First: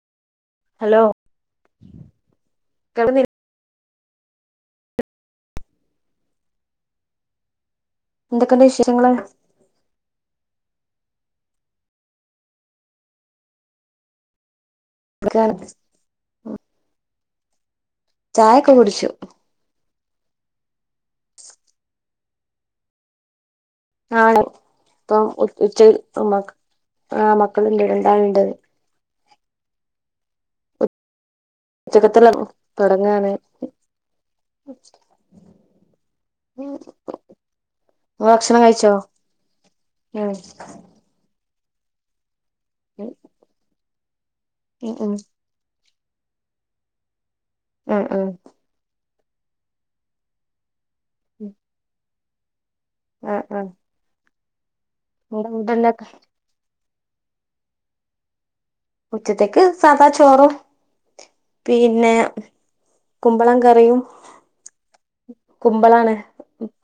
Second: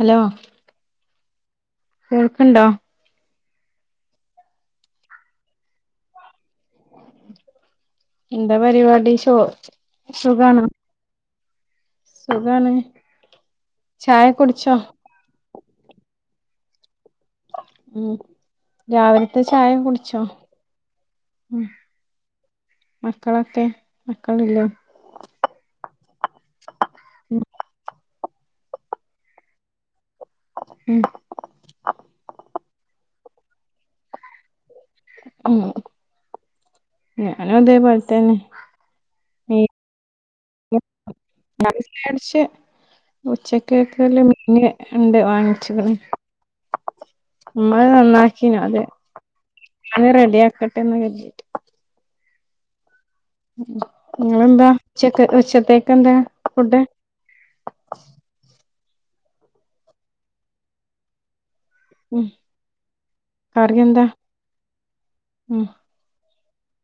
Hello hello കേൾക്കണ്ടോ കേൾക്കുന്നില്ലേ എന്താ എന്തൊക്കെയുണ്ട് വിശേഷങ്ങള് പരിപാടി സു സുഖണോ സുഖാണ് ചായ കുടിച്ചോ [unintelligible] ഉം ചായൊക്കെ കുടിച്ചു രാവിലത്തെ ചായയും കുടിച്ചോ ഉം മക്കളൊക്കെ ആ മക്കളില്ലേ ഇപ്പം ഉച്ച ഉമ്മ ആ ഉം മക്കളുണ്ട് രണ്ട് ഉം ഉച്ചക്കത്തെല്ലാം തുടങ്ങാണ് ഉം ഞാനും അതേപോലെ ത്തന്നെ ഭക്ഷണം കഴിച്ചോ ഉം ടിച്ച് ഉച്ചക്കക്കല് മീൻ ഉം ഉണ്ട് ഉം വാങ്ങിച്ച ഉ് ഉം നന്നാക്കന അതെ ഞൻ റെഡി ആക്കട്ടെന്ന് കട്ടിട്ട് ആഹ ഉഹ നിങ്ങെന്താ ഉച്ചക്ക് ഉച്ചത്തേക്ക എന്താ ഫുഡ് ഉറ്റത്തേക്ക് സാദാ ചോറോ പിന്നെ ഉം കുമ്പളം കറിയും കറിയെന്താ ഉം കുമ്പളാണ്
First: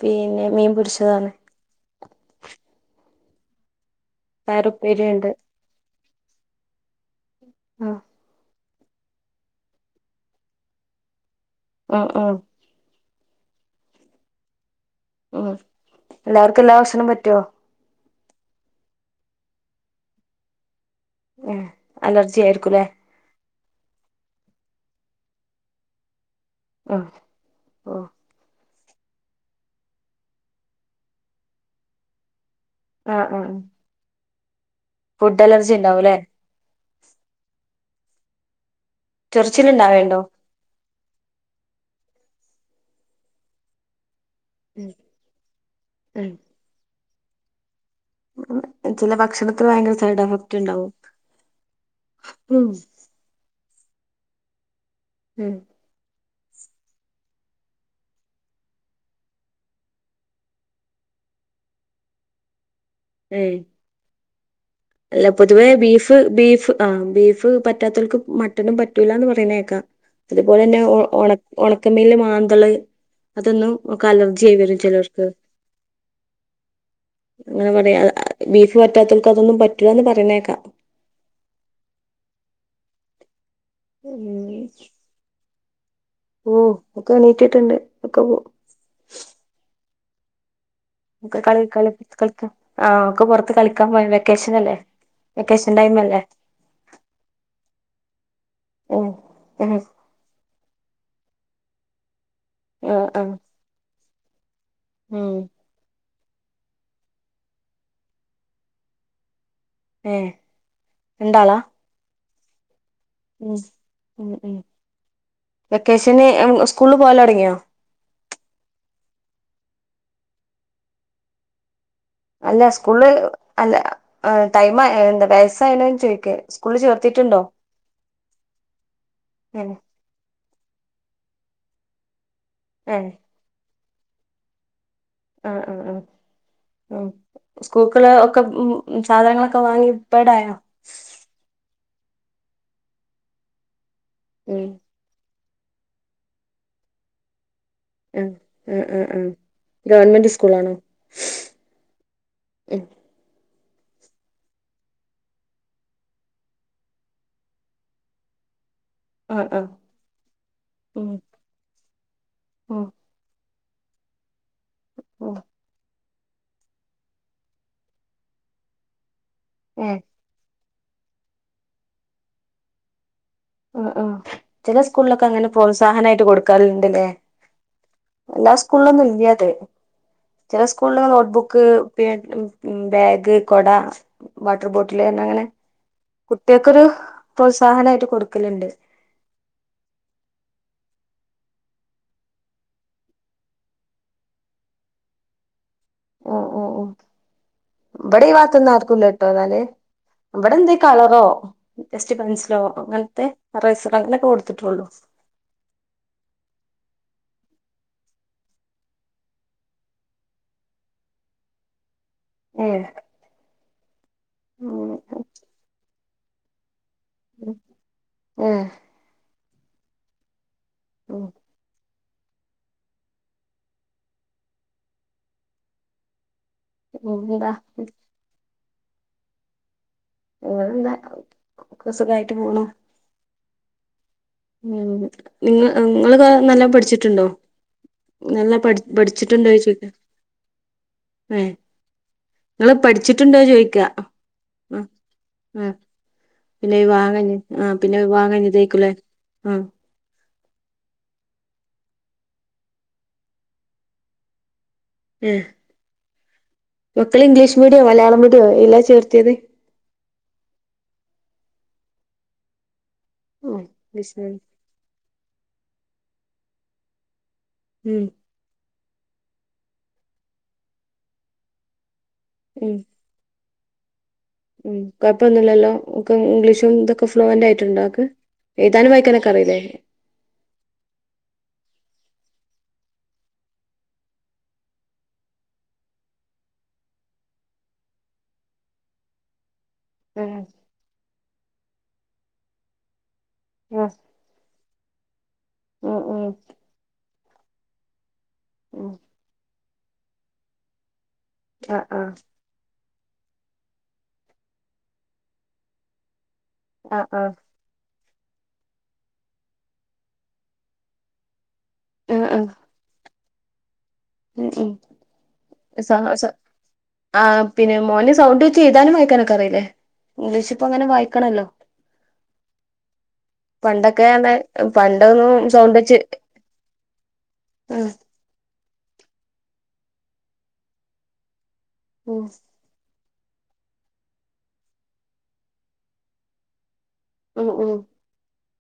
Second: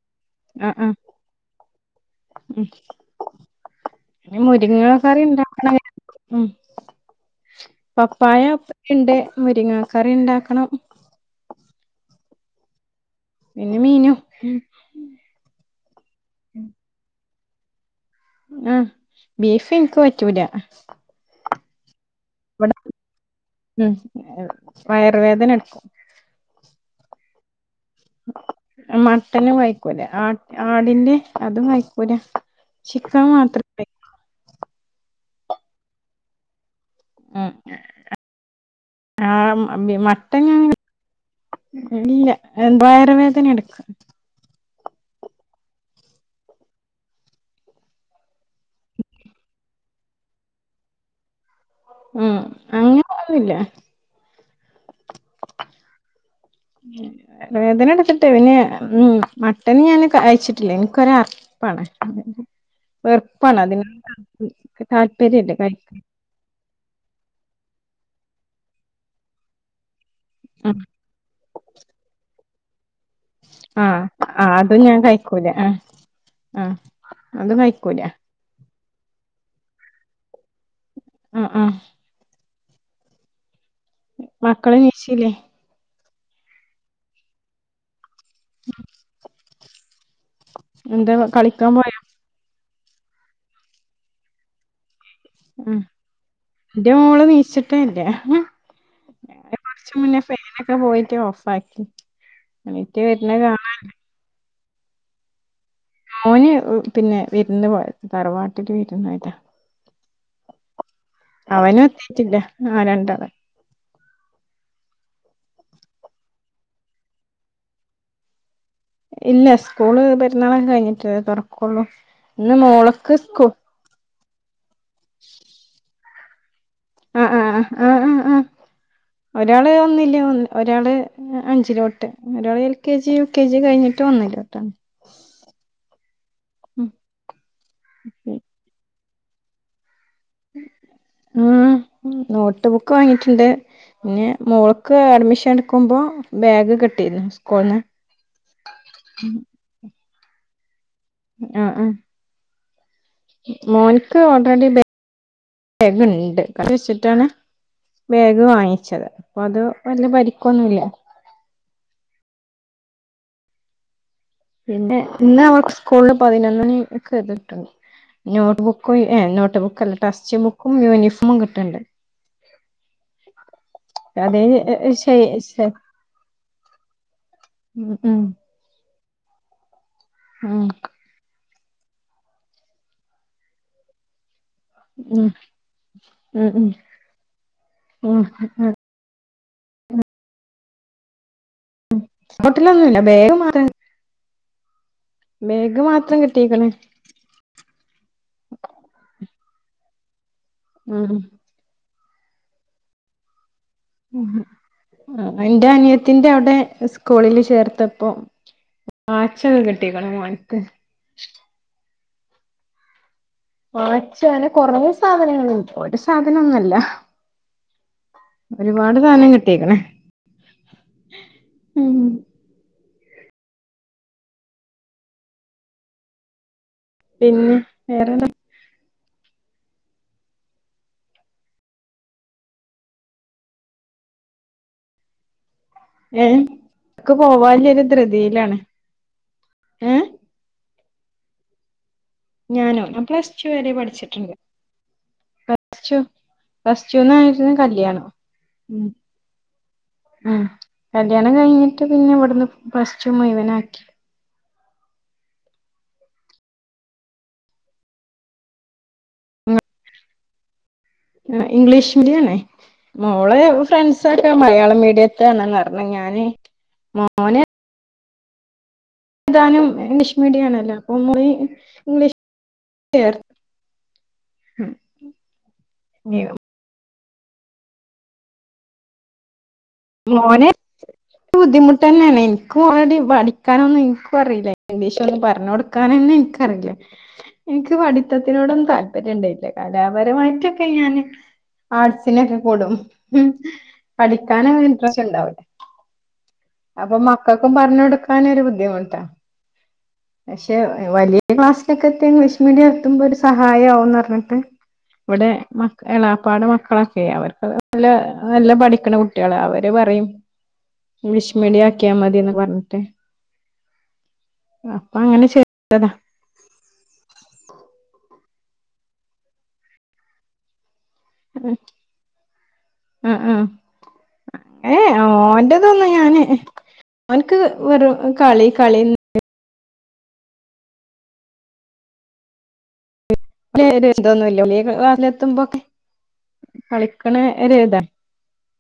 പിന്നെ മീൻപൊടിച്ചതാണ് ഉ പയറുപ്പേരിയുണ്ട് മുരിങ്ങുകളൊക്കറിണ്ട ഉം ഉം പപ്പായ ഇണ്ട് മുരിങ്ങ കറി ഉണ്ടാക്കണം ആഹ് ആ പിന്നെ മീനും ഉം എല്ലാവർക്കും എല്ലാ ഭക്ഷണവും പറ്റുവോ ആഹ ബീഫ് എനിക്ക് പറ്റൂല ഉം അലർജിയ ഇവിടെ ആയിരരിക്കലേ ഉം വയർവേദന എടുക്കും ആഹ മട്ടന് കഴക്കൂരാ ആ ആടിന്റെ അതും കഴക്കൂരാ ആഹ് ശിക്കം ആഹ് മാത്രല്ലേ ഫുഡ് അലർജി ഉണ്ടാവുംല്ലേ ഉ ആ ചൊറിച്ചിലുണ്ടാവേണ്ടോ മട്ടന് ഇല്ല എന്ത വയറ വേദന എടുക്കാം ഉം ഉം ചില ഭക്ഷണത്തിൽ ഭയങ്കര സൈഡ് എഫക്റ്റ് ഉണ്ടാവും ഉം അങ്ങനെ ഒന്നില്ല ഉം വേദന എടുത്തിട്ട് പിന്നെ ഉം മട്ടന് ഞാന് അയച്ചിട്ടില്ല എനിക്കൊര അർപ്പാണ് വെറുപ്പാണ് ഏഹ് അതിന് അല്ല പൊതുവേ ബീഫ് ബീഫ് ആ ബീഫ് പറ്റാത്തവക്ക് മട്ടനും പറ്റൂല്ലാന്ന് പറയുന്നേക്കാം അതുപോലെ ഉം തന്നെ ഒണ ഒണക്കമേൽാന് അ അതൊന്നും ആഹ് ഒക്കെ അലർജി ആഹ് ആയി വരും അതും ഞാൻ ചിലർക്ക് കഴിക്കൂല ആഹ് ആഹ് അത് അങ്ങനെ കഴിക്കൂല പറയാ ബീഫ് പറ്റാത്തവർക്ക് അതൊന്നും പറ്റില്ലന്ന് പറയുന്നേക്കാം ആഹ് ആഹ് മക്കളെ മീശല്ലേ ഓ ഒക്കെ എണീറ്റിട്ടുണ്ട് ഒക്കെ പോ എന്താ കള കളിക്കാൻ കളി പോയോ ആഹ് ഒക്ക പുറത്ത് കളിക്കാൻ പോ വെക്കേഷനല്ലേ ഉ ന്റെ മോള് നീച്ചിട്ടല്ല ഉം ഉം കുറച്ച മുന്നേ ഫനൊക്കെ പോയിട്ട് ഓഫ് ആക്കി ഈറ്റ വരുന്ന കാണ ആം മോന് പിന്നെ വിരുന്ന് പോയ് തറവാട്ടില് വീരുന്നായിട്ടാ ഏ അവനും എത്തീട്ടില്ല ആനണ്ട് ഉം ഉം ഉം വെക്കേഷന് സ്കൂളില് പോവലൊടങ്ങിയോ ഇല്ല സ്കൂള് പെരുന്നാളൊക്കെ കഴിഞ്ഞിട്ട് തുറക്കുള്ളൂ അല്ല സ്കൂള് അല്ല ടൈം എന്താ വയസായനന്ന് ചോയ്ക്ക് സ്കൂളിൽ ചേർത്തിട്ടുണ്ടോ ആ ഒരാൾ ഉം ഒന്നില് ഒരാൾ അഞ്ചിലോട്ട് ഒരാള് എൽ കെ ഏഹ് ജി യു കെ ജി കഴിഞ്ഞിട്ട് വന്നില്ലട്ടാ ആ ആ ആ ഉ സ്കൂക്കള് ബഡായോ ആഹ് നോട്ട് ബുക്ക് വാങ്ങിയിട്ടുണ്ട് പിന്നെ ഉം മോള്ക്ക് അഡ്മിഷൻ എ നോക്കുമ്പോ ബാഗ് കിട്ടിയിരുന്നു സ്കൂൾന്ന് ആ ആ ആ ആ ഗവൺമെന്റ് സ്കൂളാണോ ആഹ അഹ് ഉം മോനിക്ക് ഓൾറെഡി ബാഗുണ്ട് കഴി വെച്ചിട്ടാണ് ബാഗ് വാങ്ങി ത് അപ്പൊ ആഹ് അത് ആഹ് വല്ല പരിക്കൊന്നുമല്ല ഉം ഉം പിന്നെ ഉം ഇന്ന് അവർക്ക് സ്കൂളിൽ പതിനൊന്നണി ഒക്കെ എതിട്ടുണ്ട് നോട്ട്ബുക്കും ബുക്കല്ല ഏഹ് ടെസ്റ്റ് ബുക്കും യൂണിഫോമു കിട്ടണ്ട് ഉ ഉ ചില സ്കൂളിലൊക്കെ അങ്ങനെ അത് പ്രോത്സാഹന ആയിട്ട് കൊടുക്കാറുണ്ട്ല്ലേ ഉം ഉം എല്ലാ സ്കൂളിലൊന്നും ഇല്ലതെ ചില ഉം സ്കൂളില് നോട്ട്ബുക്ക് ക്ക് പി ബാഗ് കൊട വാട്ടർ ബോട്ടിൽെ ഉം അങ്ങനെ ഉം ഉം കുട്ടികൾക്കൊരു പ്രോത്സാഹന ആയിട്ട് ഉം കൊടുക്കലുണ്ട് ഇങ്ങോട്ടൊന്നല്ല വേഗ മാറ ഓ ഉഓ ഉഓ ബടെ വാത്തൊന്ന ആർക്കുംല്ല കേട്ടോ എന്നാലേ അവിടെ എന്ത ഉം കളറോ ജസ്റ്റ് പെൻൻസിലോ അങ്ങനത്തെ റൈസർ ഉ അങ്ങനൊക്കെ കൊടുത്തിട്ടുള്ളൂ എന്റെ അനിയത്തിന്റെ അവിടെ സ്കൂളില് ചേർത്ത ഇപ്പൊ ആച്ചക കിട്ടിക്കണം മോനക്ക് ഏ മച്ച അനെ കൊറേ സാധനങ്ങുണ്ട് ഒരു സാധന ഒന്നല്ല ഏ ഒരുപാട് സാധനം കിട്ടിയക്കണേ ഓ എന്താ പിന്നെ വേറെണ എന്താ സുഖായിട്ട് പോണ ഉം നിങ്ങ നിങ്ങൾക്ക ഏഹ് നല്ല ക്ക് പഠിച്ചിട്ടുണ്ടോ പോവാല്ലൊരു നല്ല ധൃതിയിലാണ് പഠിച്ചിട്ടുണ്ടോ ചോദിക്ക [inaudible] ഏ നിങ്ങള് ഞാനോ ഞാൻ പ്ലസ് പഠിച്ചിട്ടുണ്ടോ ടു വരെ ചോദിക്ക ആ പഠിച്ചിട്ടുണ്ട് ആ പ്ലസ് ടു പിന്നെ പ്ലസ് വാങ്ങഞ്ഞ് ടൂന്നായിരുന്നു ആ പിന്നെ കല്യാണം വാങ്ങഞ്ഞ ഉം ഇതേക്കൂല്ലേ ആ ഉം കല്യാണം കഴിഞ്ഞിട്ട് പിന്നെ ഇവിടുന്ന് പ്ലസ്ടു മുഴുവനാക്കി ഉഹ മക്കൾ ഇംഗ്ലീഷ് മീഡിയം മലയാളം മീഡിയം എല്ലാ ചേർത്തിയത് ആ ഇംഗ്ലീഷ് മീഡിയാണേ മോ ഓളെ ആഹ് ഇംഗ്ലീഷ് ഫ്രണ്ട്‌സ്ക്കെ മീഡിയം മലയാള മീഡിയത്തിലാണന്ന് പറഞേ ഞാന് മോന് ഹം എതാനും ഇംഗ്ലീഷ് മീഡിയം ആണല്ലോ അപ്പൊ മോന് ഇംഗ്ലീഷ് മീഡിയം ഉ കൊഴപ്പൊന്നുമില്ലല്ലോ ഓൾക്ക് ഇംഗ്ലീഷും ഇതൊക്കെ ഫ്ലൂവന്റ് ആയിട്ടുണ്ടൊൾക്ക് എഴുതാനും വായിക്കാനൊക്കെ അറിയില്ലേ മോന ബുദ്ധിമുട്ട് തന്നെയാണ് എനിക്കും ഓൾറെഡി പഠിക്കാനൊന്നും എനിക്കും അറിയില്ല ഇംഗ്ലീഷ് ഒന്ന് പറഞ് കൊടുക്കാന എനിക്കറിയില്ല എനിക്ക് പഠിത്തത്തിനോടൊന്നും താല്പര്യം ഉണ്ടായില്ല ആഹ് കലാപരമായിട്ടൊക്കെ ഞാന് ആർട്ടിനൊക്കെ കൂടും ആഹ് പഠിക്കാന ഇൻട്രസ്റ്റ് ഉണ്ടാവില്ല ആഹ് ആഹ് അപ്പൊ മക്കൾക്കും പറഞ്ഞൊടുക്കനൊരു ഉം ബുദ്ധിമുട്ടാ പക്ഷെ വലിയ ആഹ് ക്ലാസ്സിലൊക്കെ ആഹ് ഇംഗ്ലീഷ് മീഡിയം എത്തുമ്പോ ഒരു സഹായംമാവുംന്ന് പറഞ്ഞിട്ട് ഇവിടെ മ പാട് മക്കളൊക്കെ ആഹ് ആഹ് അവർക്ക് നല്ല നല്ല പഠിക്കുന്ന കുട്ടികള അവർ അവ പറയും ഇംഗ്ലീഷ മീഡിയ ആക്കിയാൽ മതിന്ന് പറഞ്ഞിട്ട് ഉ അപ്പൊ അങ്ങനെ ചേ ഉ സ ആ പിന്നെ മോന് സൗണ്ട് വെച്ച് എഴുതാനും വായിക്കാനൊക്കെ അറിയില്ലേ ഇംഗ്ലീഷ് ഇപ്പ അങ്ങനെ വായിക്കണല്ലോ ആ ആ പണ്ടൊക്കെ എന്താ ഏ പണ്ടൊന്നും സൗണ്ട് വെച്ച് അവനക്ക് ആഹ് വെറ കളി കളി ഉം അല്ല എന്തോന്നുമല്ലറിെത്തുമ്പോൊക്കെ ഉം ഉം കള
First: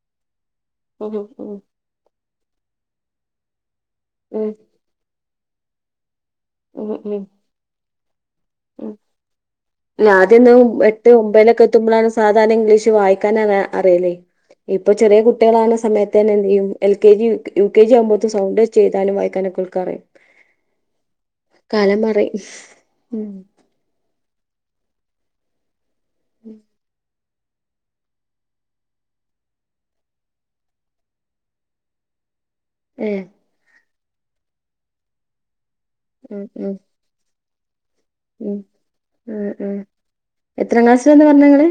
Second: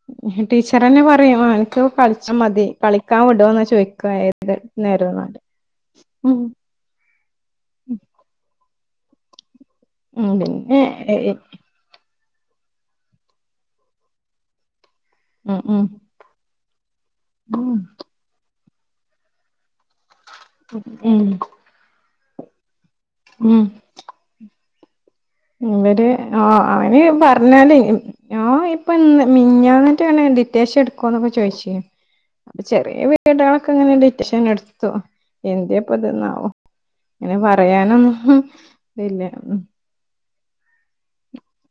[unintelligible] ടീച്ചർന്നെ ഉം ഉം പറയും ഉം എനക്ക് കളി മതി കളിക്കാൻ വിടുവാന്നാ ചോയിക്കുവ ഏത് നേരം [unintelligible] ഉം ഉം ഉം ഉ അല്ല ഉം ആദ്യംന്ന് പിന്നെ എട്ട് ഒമ്പലൊക്കെ എത്തുമ്പോഴാണ് സാധാരണ ഇംഗ്ലീഷ് വായിക്കാ അറിയില്ലേ ഇപ്പൊ ചെറിയ കുട്ടികള ഉം ആണ ഉം സമയത്ത് തന്നെ എന്ത് ചെയ്യും L K G U K G ആവുമ്പോത് ന് സൗണ്ട് വെച്ചെയ്താനും വായ്ക്കാനും ഓൾക്ക് അറിം ഉ ഉം ഉ് ഉം ഇവര് ആ അവന് [unintelligible] പറഞ്ഞാലെ ഓൻ ഇപ്പൊ ഇ മിഞ്ഞാന്നറ്റെ ആണ ഡിറ്റേഷൻ ഇട്ക്കുവൊന്നൊക്കെ ചോദിച്ചീ നി അപ്പൊ ചെറിയ ഏഹ് വേഡോളൊക്കെ ഇങ്ങനെ ഡിറ്റെഷൻ എടുത്തു എന്ത്യേ പ്പത് ഉം ന്നാവോ ഉം ഇങ്ങനെ പറയാനൊന്നും ഉം ത് ഇല്ല ഉം ഉം എത്രാം ക്ലാസ്സിലാന്ന പറഞ്ഞത്ങ്ങള്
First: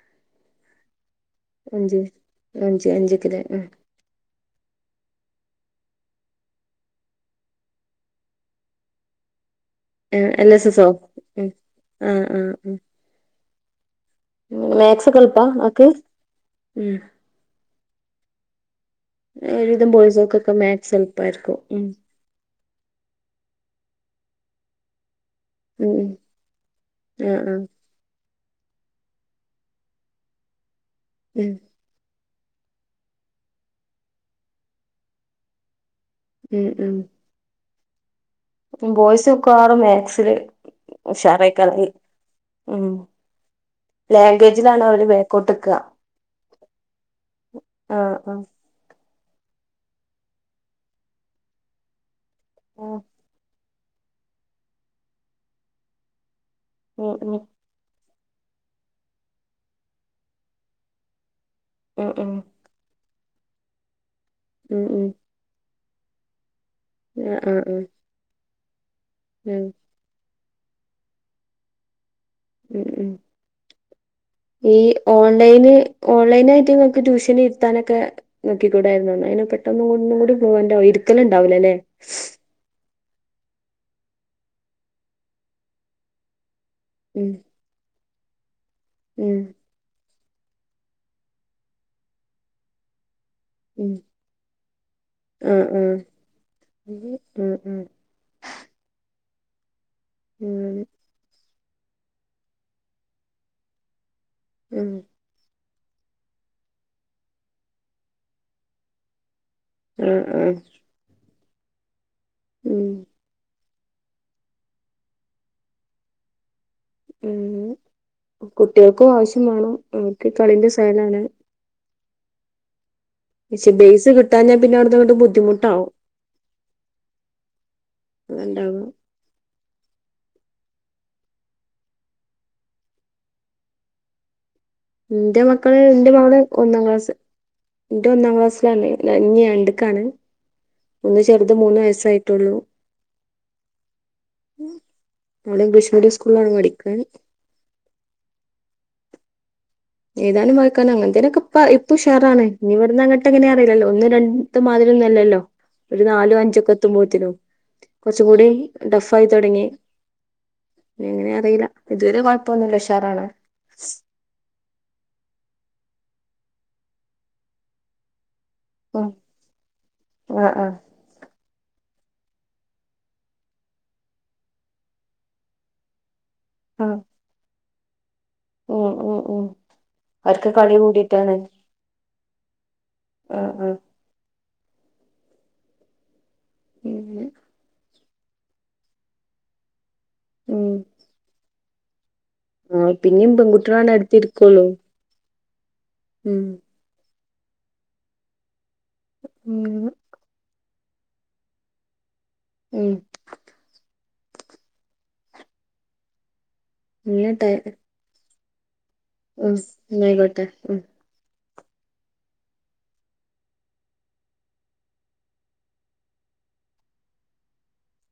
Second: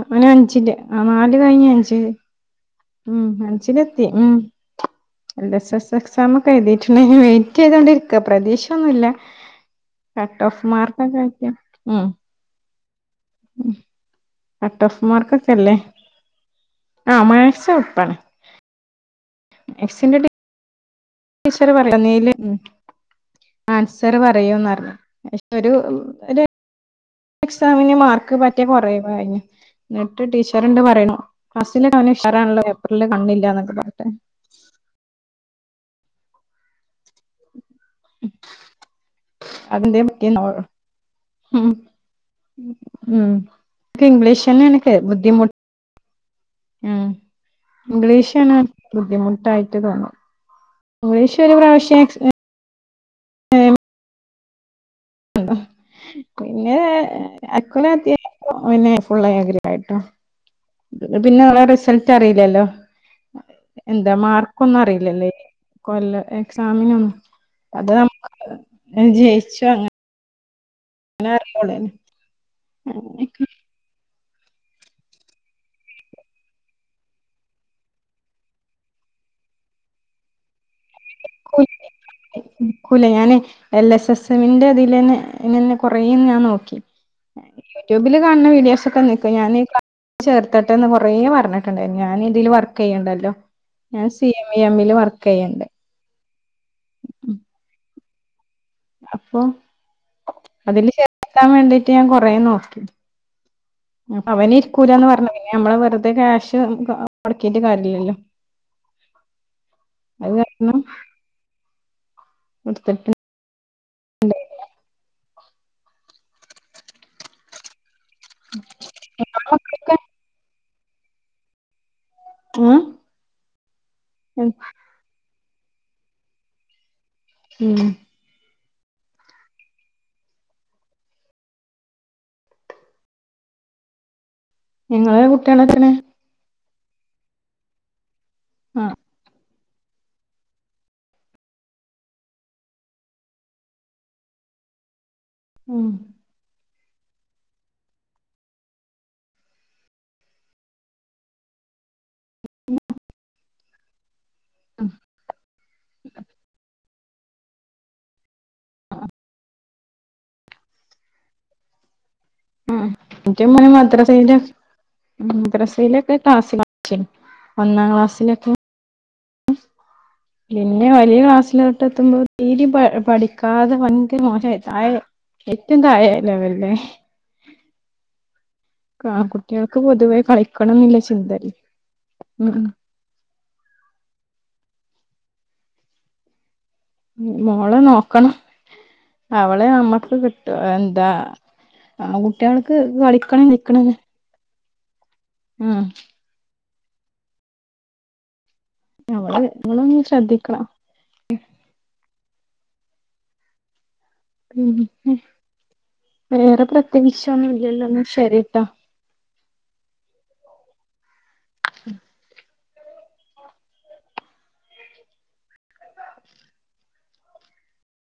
അവന് അഞ്ചില്. ആ നാല് കഴിഞ്ഞ് അഞ്ച്. അഞ്ച് ഉം അഞ്ച്ക്ക്ല്ലേ അഞ്ചിലെത്തി ഉം എൽ എസ് എസ് എക്സാം ഒക്കെ എഴുതീറ്റ്ണ്ട് അയ്ന് വെയിറ്റ് ചെയ്തോണ്ടിരിക്ക പ്രതീക്ഷൊന്നുല്ല ഏ, കട്ട് എൽ ഓഫ് എസ് എസോ മാർക്കൊക്കെ ഉം ആയ്റ്റ് ഉം ആഹ് ആഹ് ഉം കട്ട് ഓഫ് മാത്സ് ഒക്കെ മാർക്ക് എളുപ്പാ ഒക്കെല്ലേ ആക്ക് ഉം ആഹ് മാക്സ് എൾപ്പാണ് ഒരു വിധം ബോയ്സേക്കൊക്കെ മാക്സെൾ ടീച്ചർ പറയും [unintelligible] ആൻസർ പറയുംന്ന് പറഞ്ഞ് ഒരു ഉം ഉം ഒര് ആഹ് ആഹ് എക്സാമിന്റെ മാർക്ക് പറ്റെ കൊറയും [unintelligible] ഇന്നട്ട് ടീച്ചർണ്ട് പറയ്ണ് ഉം ക്ലാസ്സിലവന് ശാറാണല്ലോ പേപ്പറില് കണ്ണില്ല എന്നൊക്കെ പറഞ്ഞ്ട്ട് ഉം ഉം [unintelligible] ബോയ്സ് മിക്കവാറും അതെന്തേ മാക്സില് പറ്റിയെന്നാവോ ഉം ഉഷാറേക്കാരം ഉം ഇൻക്ക് ഇംഗ്ലീഷ് ലാംഗ്വേജിലാണ് തന്നെയാണ് അവര് ബേക്കോട്ട് ബുദ്ധിമുട്ട് നിക്ക ഉം ആഹ് ഇംഗ്ലീഷാണ് ബുദ്ധിമു ട്ടായിട്ട് തോന്നും ഒരിശ ഒരു പ്രാവശ്യ ആഹ് [unintelligible] പിന്നെ ഉം ഉം [unintelligible] ഓ പിന്നെ ഫുള്ള് എ ഗ്രേഡ് ആയിട്ടോ പിന്നെ [unintelligible] റിസൾട്ട് ഉം ഉം അറില്ലല്ലോ മാർക്ക് ഒന്നും ഉം ഉം അറിയില്ലല്ലേ കൊല്ല എക്സാമിനൊന്നും ആഹ് ആഹ് ആഹ് അത് നമുക്ക് ഹെ ഉം ജയിച്ചു അങ്ങ നർഞ്ഞോള് ഉം ഉം [unintelligible] ഈ ഓൺലൈന് ഓൺലൈനായിട്ട് ഇങ്ങക്ക് ട്യൂഷന് ഇരുത്താനൊക്കെ നോക്കിക്കൂടായിരുന്നൊ [unintelligible] ന്നെ പെട്ടന്നും കൊ ഒന്നും കൂടി [unintelligible] ഇരിക്കല് ഇണ്ടാവുല ല്ലേ ക്കൂലാ. ഞാനേ എൽ എസ് എസ് എമ്മന്റെ തിലന്നെ അയ്നന്നെ കൊറേ ഞാൻ നോക്കി ഉം ട്യൂബിൽ കാണണ വീഡിയോസൊക്കെ നീക്ക ഉം ഞാൻ [unintelligible] ചേർത്തട്ടെന്ന് കൊറേ പറഞ്ഞിട്ടുണ്ടായി ഞാൻ ഇതില് വർക്ക് ചെയ്യ്ണ്ടല്ലോ ഉം ഞാൻ സി എം ഇ എം ല് വർക്ക് ചെയ്യ്ണ്ട് ഉ ഉം ഉം അപ്പൊ ഉം അതില് ചേർത്താൻ വേണ്ടിട്ട് ഞാൻ കൊറെ നോക്കി അപ്പവന് ഉം ഇരിക്കൂലാന്ന് പറഞ്ഞ് പിന്നെ ഞമ്മള് വെർ തെ ക്യാശ് മൊടക്കിട്ട് കാര്യല്ലല്ലോ ആഹ് അത് ആഹ് പറഞ്ഞു ഉം [unintelligible] ഉം കുട്ടികൾക്കും നിങ്ങളെ ആവശ്യം വേണം മക്കളൊക്കെ അവർക്ക് കളിന്റെ സൊയലാണ് ഉം പക്ഷെ ബേസ് കിട്ടാ ഞാ പിന്നെ അവിടുന്നങ്ങട്ട് ബുദ്ധിമുട്ടാവും ഉം അതണ്ടാവാ നിങ്ങളെ ഇന്റെ മക്കള് കുട്ടികളൊക്കെ ഇന്റെ മകള് ഒന്നാം ക്ലാസ്. ഇൻ്റെ ഒന്നാം ആ ക്ലാസിലാണ്. ഇഞ്ഞി രണ്ട് ക്കാണ്. ഒന്ന് ചെറുത് മൂന്ന് വയസ്സായിട്ടുള്ളൂ നമ്മടെ ഉം ഇംഗ്ലീഷ് മീഡിയം സ്കൂളിലാണ് പഠിക്കണ് ഏതാനും വായിക്കാനും അങ്ങനത്തേനൊക്കെ ഇപ്പ ഉഷാറാണ്. ഇനി ഇവിടുന്ന അങ്ങട്ട് എങ്ങനെ ന്ന് അറിയില്ലല്ലോ. ഒന്ന് രണ്ട് മാതിരി ഒന്നല്ലല്ലോ ഒരു നാലോ അഞ്ചൊക്കെ എത്തുമ്പോത്ത്നും കൊ കൂടി ടഫ് ആയി തുടങ്ങി. ഇനി എങ്ങനെ അറിയില്ല ഇതുവരെ ഉ കുഴപ്പൊന്നുല്ല ഉഷാറാണ് മറ്റെ മ്മന മദ്രസയില മദ്രസയിലൊക്കെ ക്ലാസ് മാറ്റിക്ണ്. ഒന്നാം ക്ലാസ്സിലൊക്കെ ആ പിന്നെ വലിയ ക്ലാസ്സില് പത്ത എത്തുമ്പോ തീരിം പഠിക്കാതെ ഭയങ്കര മോശമായി താഴെ ഏറ്റവും താഴായി ലോല്ലേ ആഹ് ഉം ഉം ഉം ആൺകുട്ടികൾക്ക് പൊതുവേ അവർക്ക് കളി കളിക്കണം ന്നുള്ള ചിന്തല്ലേ ഉം ആ ആ ഉം മോളെ നോക്കണം അവളെ നമ്മക്ക് കിട്ടും എന്താ ആൺകുട്ടികൾക്ക് ആ പിന്നിം കളിക്കണം നിക്കണം പെൺകുട്ടികളാണ് അടുത്തിരിക്കുള്ളു ഉം ഉം അവള് നമ്മള ഉം ശ്രദ്ധിക്കണം ഉം ഉ വേറെ പ്രത്യേകിച്ച് ഇന്നട്ടെ ഒന്നും ഇല്ലല്ലോന്നാ ശരിട്ടാ ഉം ന്ന അയ്കോട്ടെ [unintelligible]